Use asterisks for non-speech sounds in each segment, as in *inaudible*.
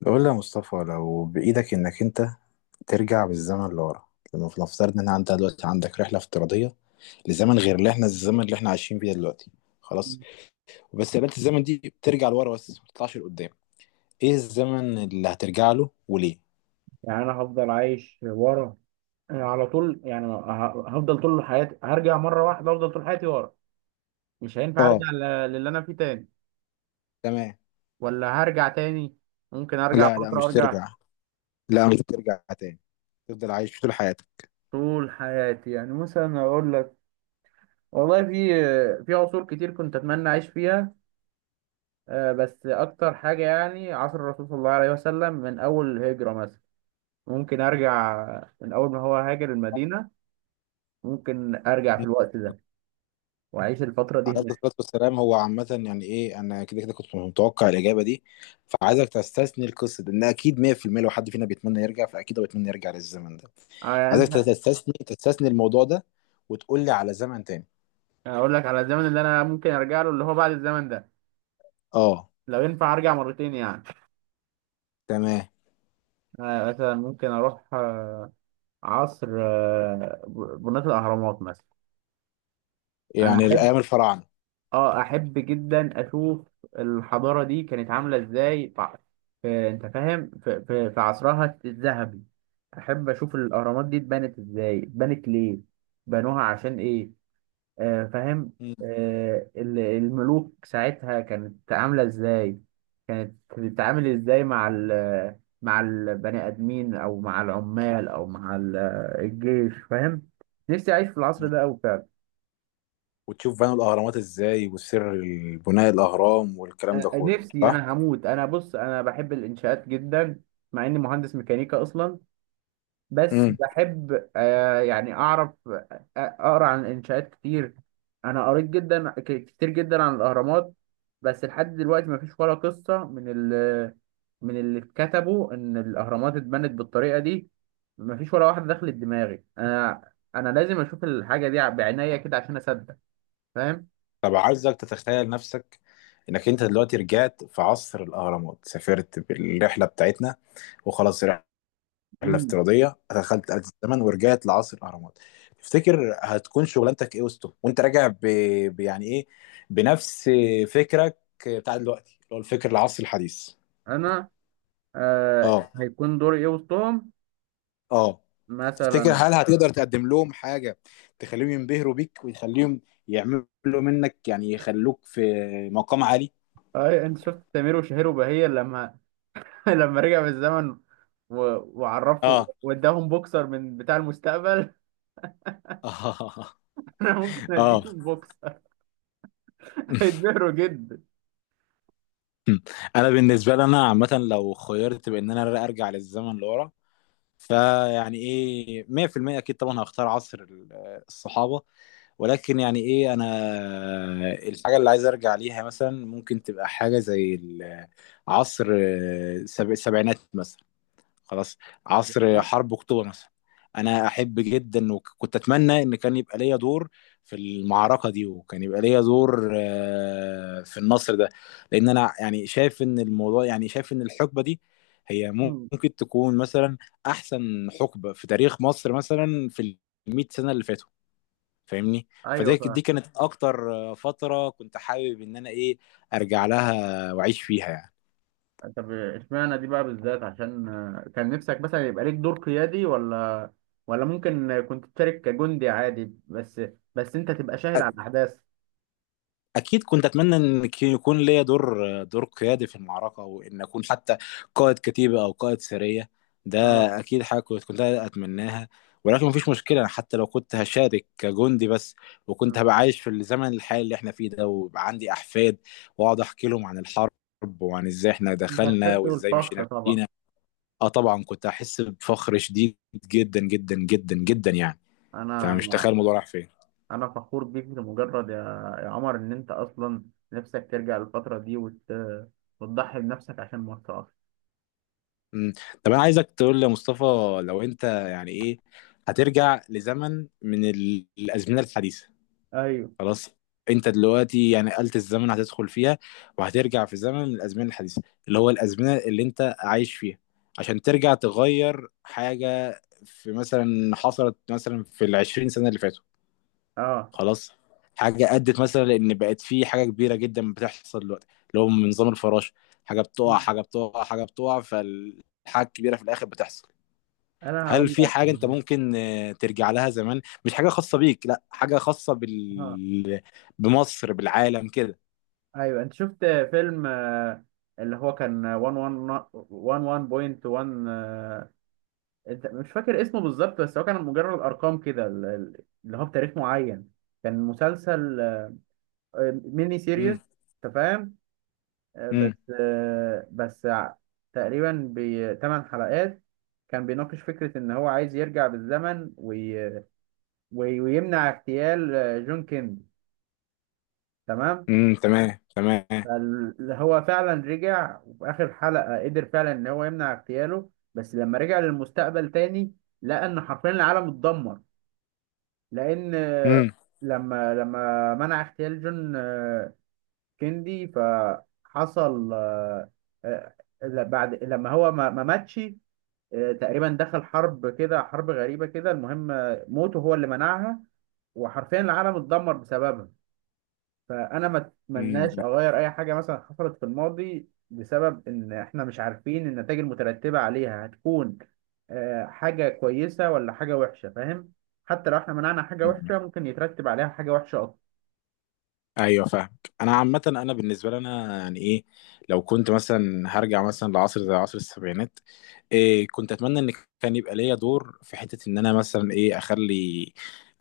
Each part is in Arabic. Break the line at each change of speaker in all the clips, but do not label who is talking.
بقول لي يا مصطفى، لو بإيدك إنك أنت ترجع بالزمن لورا. لما نفترض إن أنت دلوقتي عندك رحلة افتراضية لزمن غير اللي إحنا الزمن اللي إحنا عايشين فيه دلوقتي، خلاص. وبس قابلت الزمن دي بترجع لورا بس ما بتطلعش لقدام. إيه الزمن اللي هترجع له وليه؟
يعني انا هفضل عايش ورا. أنا على طول يعني هفضل طول حياتي، هرجع مره واحده افضل طول حياتي ورا. مش هينفع
اه،
ارجع للي انا فيه تاني
تمام.
ولا هرجع تاني. ممكن ارجع
لا لا،
فتره
مش
وارجع
ترجع. لا، مش ترجع تاني. تفضل عايش طول حياتك.
طول حياتي. يعني مثلا اقول لك، والله في عصور كتير كنت اتمنى اعيش فيها. بس اكتر حاجه يعني عصر الرسول صلى الله عليه وسلم، من اول الهجره مثلا ممكن ارجع، من اول ما هو هاجر المدينه ممكن ارجع في الوقت ده واعيش الفتره دي
عليه
هناك.
الصلاة والسلام. هو عامة يعني ايه، انا كده كده كنت متوقع الإجابة دي. فعايزك تستثني القصة دي ان اكيد 100% لو حد فينا بيتمنى يرجع فاكيد هو بيتمنى يرجع للزمن ده. عايزك
يعني
تستثني الموضوع ده وتقول لي على زمن تاني.
اقول لك على الزمن اللي انا ممكن ارجع له، اللي هو بعد الزمن ده
اه،
لو ينفع ارجع مرتين يعني.
تمام.
أنا مثلا ممكن اروح عصر بناة الاهرامات مثلا. انا
يعني
احب،
الأيام الفراعنة.
اه احب جدا اشوف الحضاره دي كانت عامله ازاي انت فاهم، في عصرها الذهبي. احب اشوف الاهرامات دي اتبنت ازاي، اتبنت ليه، بنوها عشان ايه. آه، فاهم.
مم.
الملوك ساعتها كانت عاملة ازاي، كانت بتتعامل ازاي مع ال، مع البني آدمين او مع العمال او مع الجيش، فاهم. نفسي اعيش في العصر
مم.
ده أوي فعلا.
وتشوف بنوا الأهرامات ازاي وسر بناء الأهرام والكلام ده كله،
نفسي
صح؟
انا هموت، انا بص انا بحب الانشاءات جدا، مع اني مهندس ميكانيكا اصلا. بس
امم.
بحب آه يعني اعرف، اقرا عن الانشاءات كتير. انا قريت جدا كتير جدا عن الاهرامات، بس لحد دلوقتي ما فيش ولا قصه من ال، من اللي اتكتبوا ان الاهرامات اتبنت بالطريقه دي. ما فيش ولا واحده دخلت دماغي انا. انا لازم اشوف الحاجه دي بعناية كده عشان اصدق، فاهم.
طب عايزك تتخيل نفسك انك انت دلوقتي رجعت في عصر الأهرامات، سافرت بالرحلة بتاعتنا وخلاص. رحلة
امم.
افتراضية، دخلت آلة الزمن ورجعت لعصر الأهرامات. تفتكر هتكون شغلانتك إيه وسطهم وأنت راجع يعني إيه، بنفس فكرك بتاع دلوقتي اللي هو الفكر العصري الحديث؟
انا آه
أه،
هيكون دوري ايه وسطهم؟
أه. تفتكر
مثلا
هل هتقدر تقدم لهم حاجة تخليهم ينبهروا بيك ويخليهم يعملوا منك، يعني يخلوك في مقام عالي؟
اي انت شفت تامر وشهير وبهية لما *laughs* لما رجع بالزمن و... وعرفه
اه،
واداهم بوكسر من بتاع المستقبل،
اه،
*laughs* انا ممكن
اه.
اديهم بوكسر، *laughs* هيتبهروا جدا.
*laughs* انا بالنسبه لي، انا عامه لو خيرت بان انا ارجع للزمن لورا فيعني ايه 100% اكيد طبعا هختار عصر الصحابه. ولكن يعني ايه، انا الحاجه اللي عايز ارجع ليها مثلا ممكن تبقى حاجه زي عصر السبعينات مثلا. خلاص. عصر حرب اكتوبر مثلا. انا احب جدا وكنت اتمنى ان كان يبقى ليا دور في المعركه دي، وكان يبقى ليا دور في النصر ده. لان انا يعني شايف ان الموضوع، يعني شايف ان الحقبه دي هي
مم.
ممكن تكون مثلا احسن حقبه في تاريخ مصر مثلا في ال 100 سنه اللي فاتوا، فاهمني.
*laughs* ايوه
فده
فاهم.
دي كانت اكتر فتره كنت حابب ان انا ايه، ارجع لها واعيش فيها يعني.
طب اشمعنى دي بقى بالذات؟ عشان آه، كان نفسك مثلا يبقى ليك دور قيادي، ولا ممكن كنت تشارك كجندي عادي بس، بس انت تبقى شاهد على الاحداث؟
اكيد كنت اتمنى ان يكون ليا دور قيادي في المعركه، وان اكون حتى قائد كتيبه او قائد سريه ده.
اه.
اكيد حاجه كنت اتمناها. ولكن مفيش مشكله، أنا حتى لو كنت هشارك كجندي بس، وكنت
آه.
هبقى عايش في الزمن الحالي اللي احنا فيه ده ويبقى عندي احفاد واقعد احكي لهم عن الحرب وعن ازاي احنا
انت
دخلنا
هتحس
وازاي
بالفخر
مشينا
طبعا.
فينا. اه طبعا كنت هحس بفخر شديد، جدا جدا جدا جدا يعني. انت مش
انا
تخيل الموضوع راح فين.
انا فخور بيك لمجرد، يا يا عمر ان انت اصلا نفسك ترجع للفتره دي وتضحي بنفسك عشان مصر اصلا.
مم. طب انا عايزك تقول لي يا مصطفى، لو انت يعني ايه هترجع لزمن من الازمنه الحديثه،
ايوه.
خلاص. انت دلوقتي يعني آلة الزمن هتدخل فيها وهترجع في زمن من الازمنه الحديثه اللي هو الازمنه اللي انت عايش فيها، عشان ترجع تغير حاجه في مثلا حصلت مثلا في العشرين سنه اللي فاتوا،
اه.
خلاص. حاجه ادت مثلا ان بقت في حاجه كبيره جدا بتحصل دلوقتي، اللي هو من نظام الفراشه. حاجه بتقع،
مم.
حاجه بتقع، حاجه بتقع، فالحاجه الكبيره في الاخر بتحصل.
انا
هل
هقول
في
لك
حاجة أنت
هو.
ممكن ترجع لها زمان، مش حاجة خاصة بيك، لا حاجة خاصة
اه.
بمصر، بالعالم كده.
ايوه انت شفت فيلم، آه، اللي هو كان 11.1، آه، انت مش فاكر اسمه بالظبط، بس هو كان مجرد ارقام كده، اللي هو بتاريخ معين، كان مسلسل، آه، ميني سيريس،
امم،
انت فاهم. آه،
امم،
بس، آه، تقريبا بثمان حلقات. كان بيناقش فكرة إن هو عايز يرجع بالزمن ويمنع اغتيال، آه، جون كيندي، تمام.
امم، تمام، تمام.
هو فعلا رجع، وفي آخر حلقة قدر فعلا إن هو يمنع اغتياله، بس لما رجع للمستقبل تاني لقى إن حرفيا العالم اتدمر، لأن آه،
امم.
لما منع اغتيال جون، آه، كيندي، فحصل آه، آه، بعد لما هو ما ماتش، آه، تقريبا دخل حرب كده، حرب غريبة كده، المهم آه، موته هو اللي منعها، وحرفيا العالم اتدمر بسببها. فأنا ما أتمناش أغير أي حاجة مثلا حصلت في الماضي، بسبب إن إحنا مش عارفين النتائج المترتبة عليها هتكون، آه، حاجة كويسة ولا حاجة وحشة، فاهم. حتى لو إحنا منعنا حاجة
امم،
وحشة، ممكن يترتب عليها حاجة وحشة أكتر.
ايوه فاهمك. انا عامه انا بالنسبه لي انا يعني ايه، لو كنت مثلا هرجع مثلا لعصر زي عصر السبعينات، إيه كنت اتمنى ان كان يبقى ليا دور في حته، ان انا مثلا ايه اخلي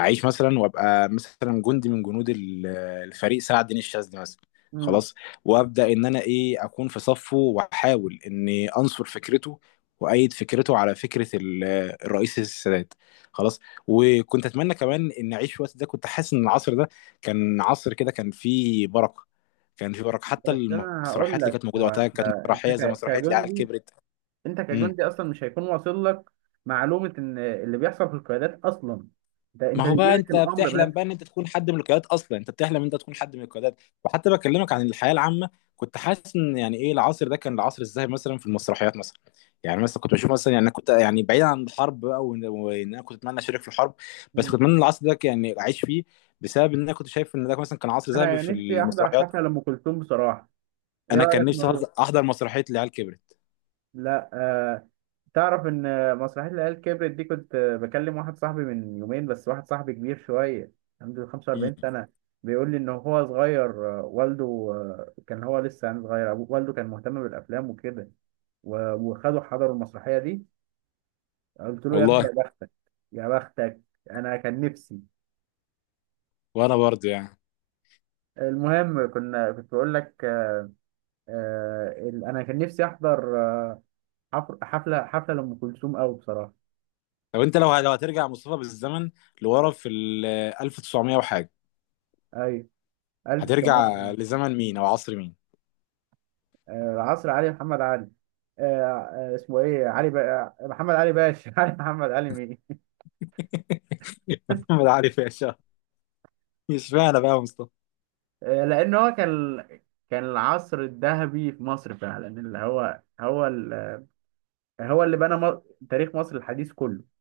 اعيش مثلا وابقى مثلا جندي من جنود الفريق سعد دين الشاذلي مثلا.
مم.
خلاص. وابدا ان انا ايه اكون في صفه واحاول اني انصر فكرته وايد فكرته على فكره الرئيس السادات. خلاص. وكنت اتمنى كمان ان اعيش في الوقت ده. كنت حاسس ان العصر ده كان عصر كده، كان فيه بركه. كان فيه بركه، حتى
بس أنا هقول
المسرحيات اللي
لك
كانت موجوده
هو،
وقتها كانت مسرحيه زي مسرحيه العيال
كجندي،
كبرت.
انت
امم.
كجندي اصلا مش هيكون واصل لك معلومه ان اللي بيحصل في القيادات اصلا، انت
ما هو
بيجي
بقى
لك
انت
الامر
بتحلم
بس.
بقى ان انت تكون حد من القيادات اصلا، انت بتحلم ان انت تكون حد من القيادات. وحتى بكلمك عن الحياه العامه، كنت حاسس ان يعني ايه العصر ده كان العصر ازاي، مثلا في المسرحيات مثلا. يعني مثلا كنت بشوف مثلا، يعني انا كنت يعني بعيد عن الحرب بقى، وإن انا كنت اتمنى اشارك في الحرب. بس كنت
مم.
اتمنى العصر ده يعني اعيش فيه بسبب ان انا كنت شايف ان ده مثلا كان عصر ذهبي
انا
في
نفسي احضر
المسرحيات.
حفله لام كلثوم بصراحه، ايه
انا كان
رايك
نفسي
نروح؟
احضر مسرحيه العيال كبرت.
لا آه، تعرف ان مسرحيه العيال كبرت دي، كنت بكلم واحد صاحبي من يومين، بس واحد صاحبي كبير شويه، عنده
مم.
45 سنه، بيقول لي ان هو صغير، آه، والده، آه، كان هو لسه يعني صغير، والده كان مهتم بالافلام وكده، وخدوا حضروا المسرحيه دي. قلت له يا ابني
والله.
يا بختك، يا بختك، انا كان نفسي.
وانا برضه يعني.
المهم كنا كنت بقول لك، آه ال- انا كان نفسي احضر، آه، حفله حفله لام كلثوم قوي بصراحه.
طب انت لو هترجع مصطفى بالزمن لورا في ال 1900 وحاجه،
ايوه. الف
هترجع
سلامة.
لزمن مين او عصر مين؟
آه العصر علي محمد علي، آه، آه، اسمه ايه؟ علي بقى محمد علي باشا، *laughs* علي محمد علي مين.
*laughs* محمد علي باشا. مش معنى بقى يا مصطفى.
آه لان هو كان، كان العصر الذهبي في مصر فعلا، اللي هو هو ال، هو اللي بنى تاريخ مصر الحديث كله،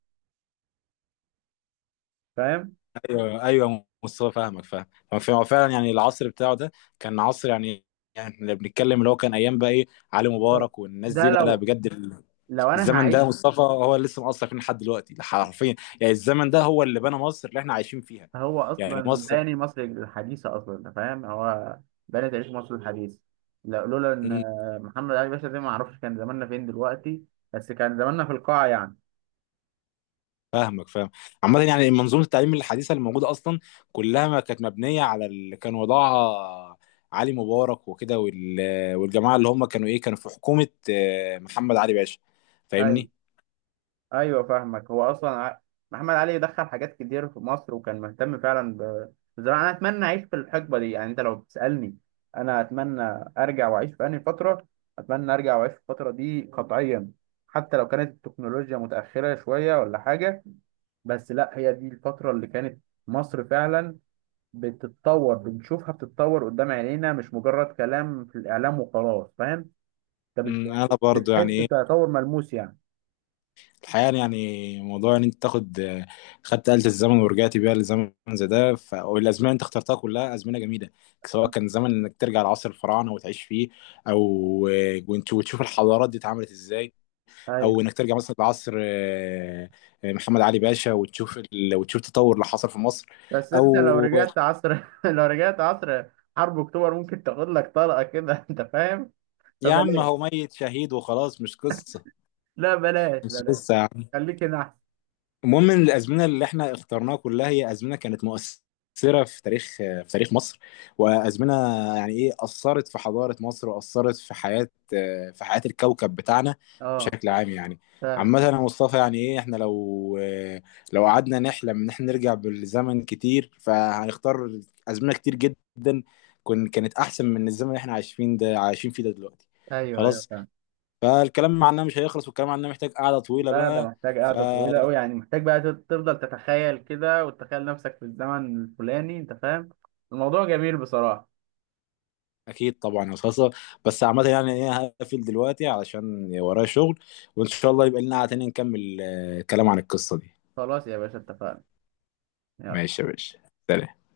فاهم.
ايوه، ايوه مصطفى فاهمك فاهم. هو فعلاً يعني العصر بتاعه ده كان عصر، يعني يعني اللي بنتكلم اللي هو كان ايام بقى ايه، علي مبارك والناس
ده
دي. لا لا
لو،
بجد،
لو انا
الزمن ده
هعيش،
مصطفى هو اللي لسه مأثر فينا لحد دلوقتي، حرفيا. يعني الزمن ده هو اللي بنى مصر اللي احنا عايشين فيها.
هو
يعني
اصلا
مصر.
باني مصر الحديثه اصلا، انت فاهم، هو باني تعيش مصر الحديثه. لا، لولا ان محمد علي باشا ده ما اعرفش كان زماننا فين دلوقتي، بس كان زماننا في القاع يعني.
فاهمك فاهم. عامة يعني منظومة التعليم الحديثة اللي موجودة أصلا كلها ما كانت مبنية على اللي كان وضعها علي مبارك وكده والجماعة اللي هم كانوا إيه كانوا في حكومة محمد علي باشا،
اي،
فاهمني؟
ايوه فاهمك، هو اصلا ع-، محمد علي دخل حاجات كتير في مصر، وكان مهتم فعلا ب-، بالزراعه. انا اتمنى اعيش في الحقبه دي يعني، انت لو بتسالني انا اتمنى ارجع واعيش في انهي فتره، اتمنى ارجع واعيش في الفتره دي قطعيا، حتى لو كانت التكنولوجيا متاخره شويه ولا حاجه، بس لا، هي دي الفترة اللي كانت مصر فعلا بتتطور، بنشوفها بتتطور قدام عينينا، مش مجرد كلام في الإعلام وخلاص، فاهم؟
أمم، أنا برضو
بتحس
يعني إيه
بتطور ملموس يعني.
الحقيقة، يعني موضوع إن أنت تاخد آه، خدت آلة الزمن ورجعت بيها لزمن زي ده، والأزمنة اللي أنت اخترتها كلها أزمنة جميلة. سواء كان زمن إنك ترجع لعصر الفراعنة وتعيش فيه، أو وتشوف الحضارات دي اتعملت إزاي،
أيوة.
او انك ترجع مثلا لعصر محمد علي باشا وتشوف وتشوف التطور اللي حصل في مصر.
بس أنت *laughs* لو
او
رجعت عصر *laughs* لو رجعت عصر حرب أكتوبر ممكن تاخد لك طلقة كده، *laughs* أنت فاهم؟
يا عم
فبلاش،
هو ميت شهيد وخلاص، مش قصه.
لا بلاش
مش
بلاش،
قصه.
خليك هنا أحسن.
المهم ان الازمنه اللي احنا اخترناها كلها هي ازمنه كانت مؤثره في تاريخ مصر. وازمنه يعني ايه اثرت في حضاره مصر، واثرت في حياه الكوكب بتاعنا
أه
بشكل عام يعني.
فعلا.
عامة يا مصطفى يعني ايه، احنا لو قعدنا نحلم ان احنا نرجع بالزمن كتير فهنختار ازمنه كتير جدا، كانت احسن من الزمن اللي احنا عايشين فيه ده دلوقتي.
أيوه
خلاص.
فعلا.
فالكلام عنها مش هيخلص، والكلام عنها محتاج قعدة طويلة
لا ده
بقى.
محتاج
ف
قعدة طويلة أوي يعني، محتاج بقى تفضل تتخيل كده وتتخيل نفسك في الزمن الفلاني، أنت فاهم، الموضوع جميل بصراحة.
اكيد طبعا يا صاصه. بس عامه يعني ايه هقفل دلوقتي علشان ورايا شغل، وان شاء الله يبقى لنا قعده تانية نكمل كلام عن القصه دي.
خلاص يا باشا اتفقنا. يلا.
ماشي يا باشا. سلام.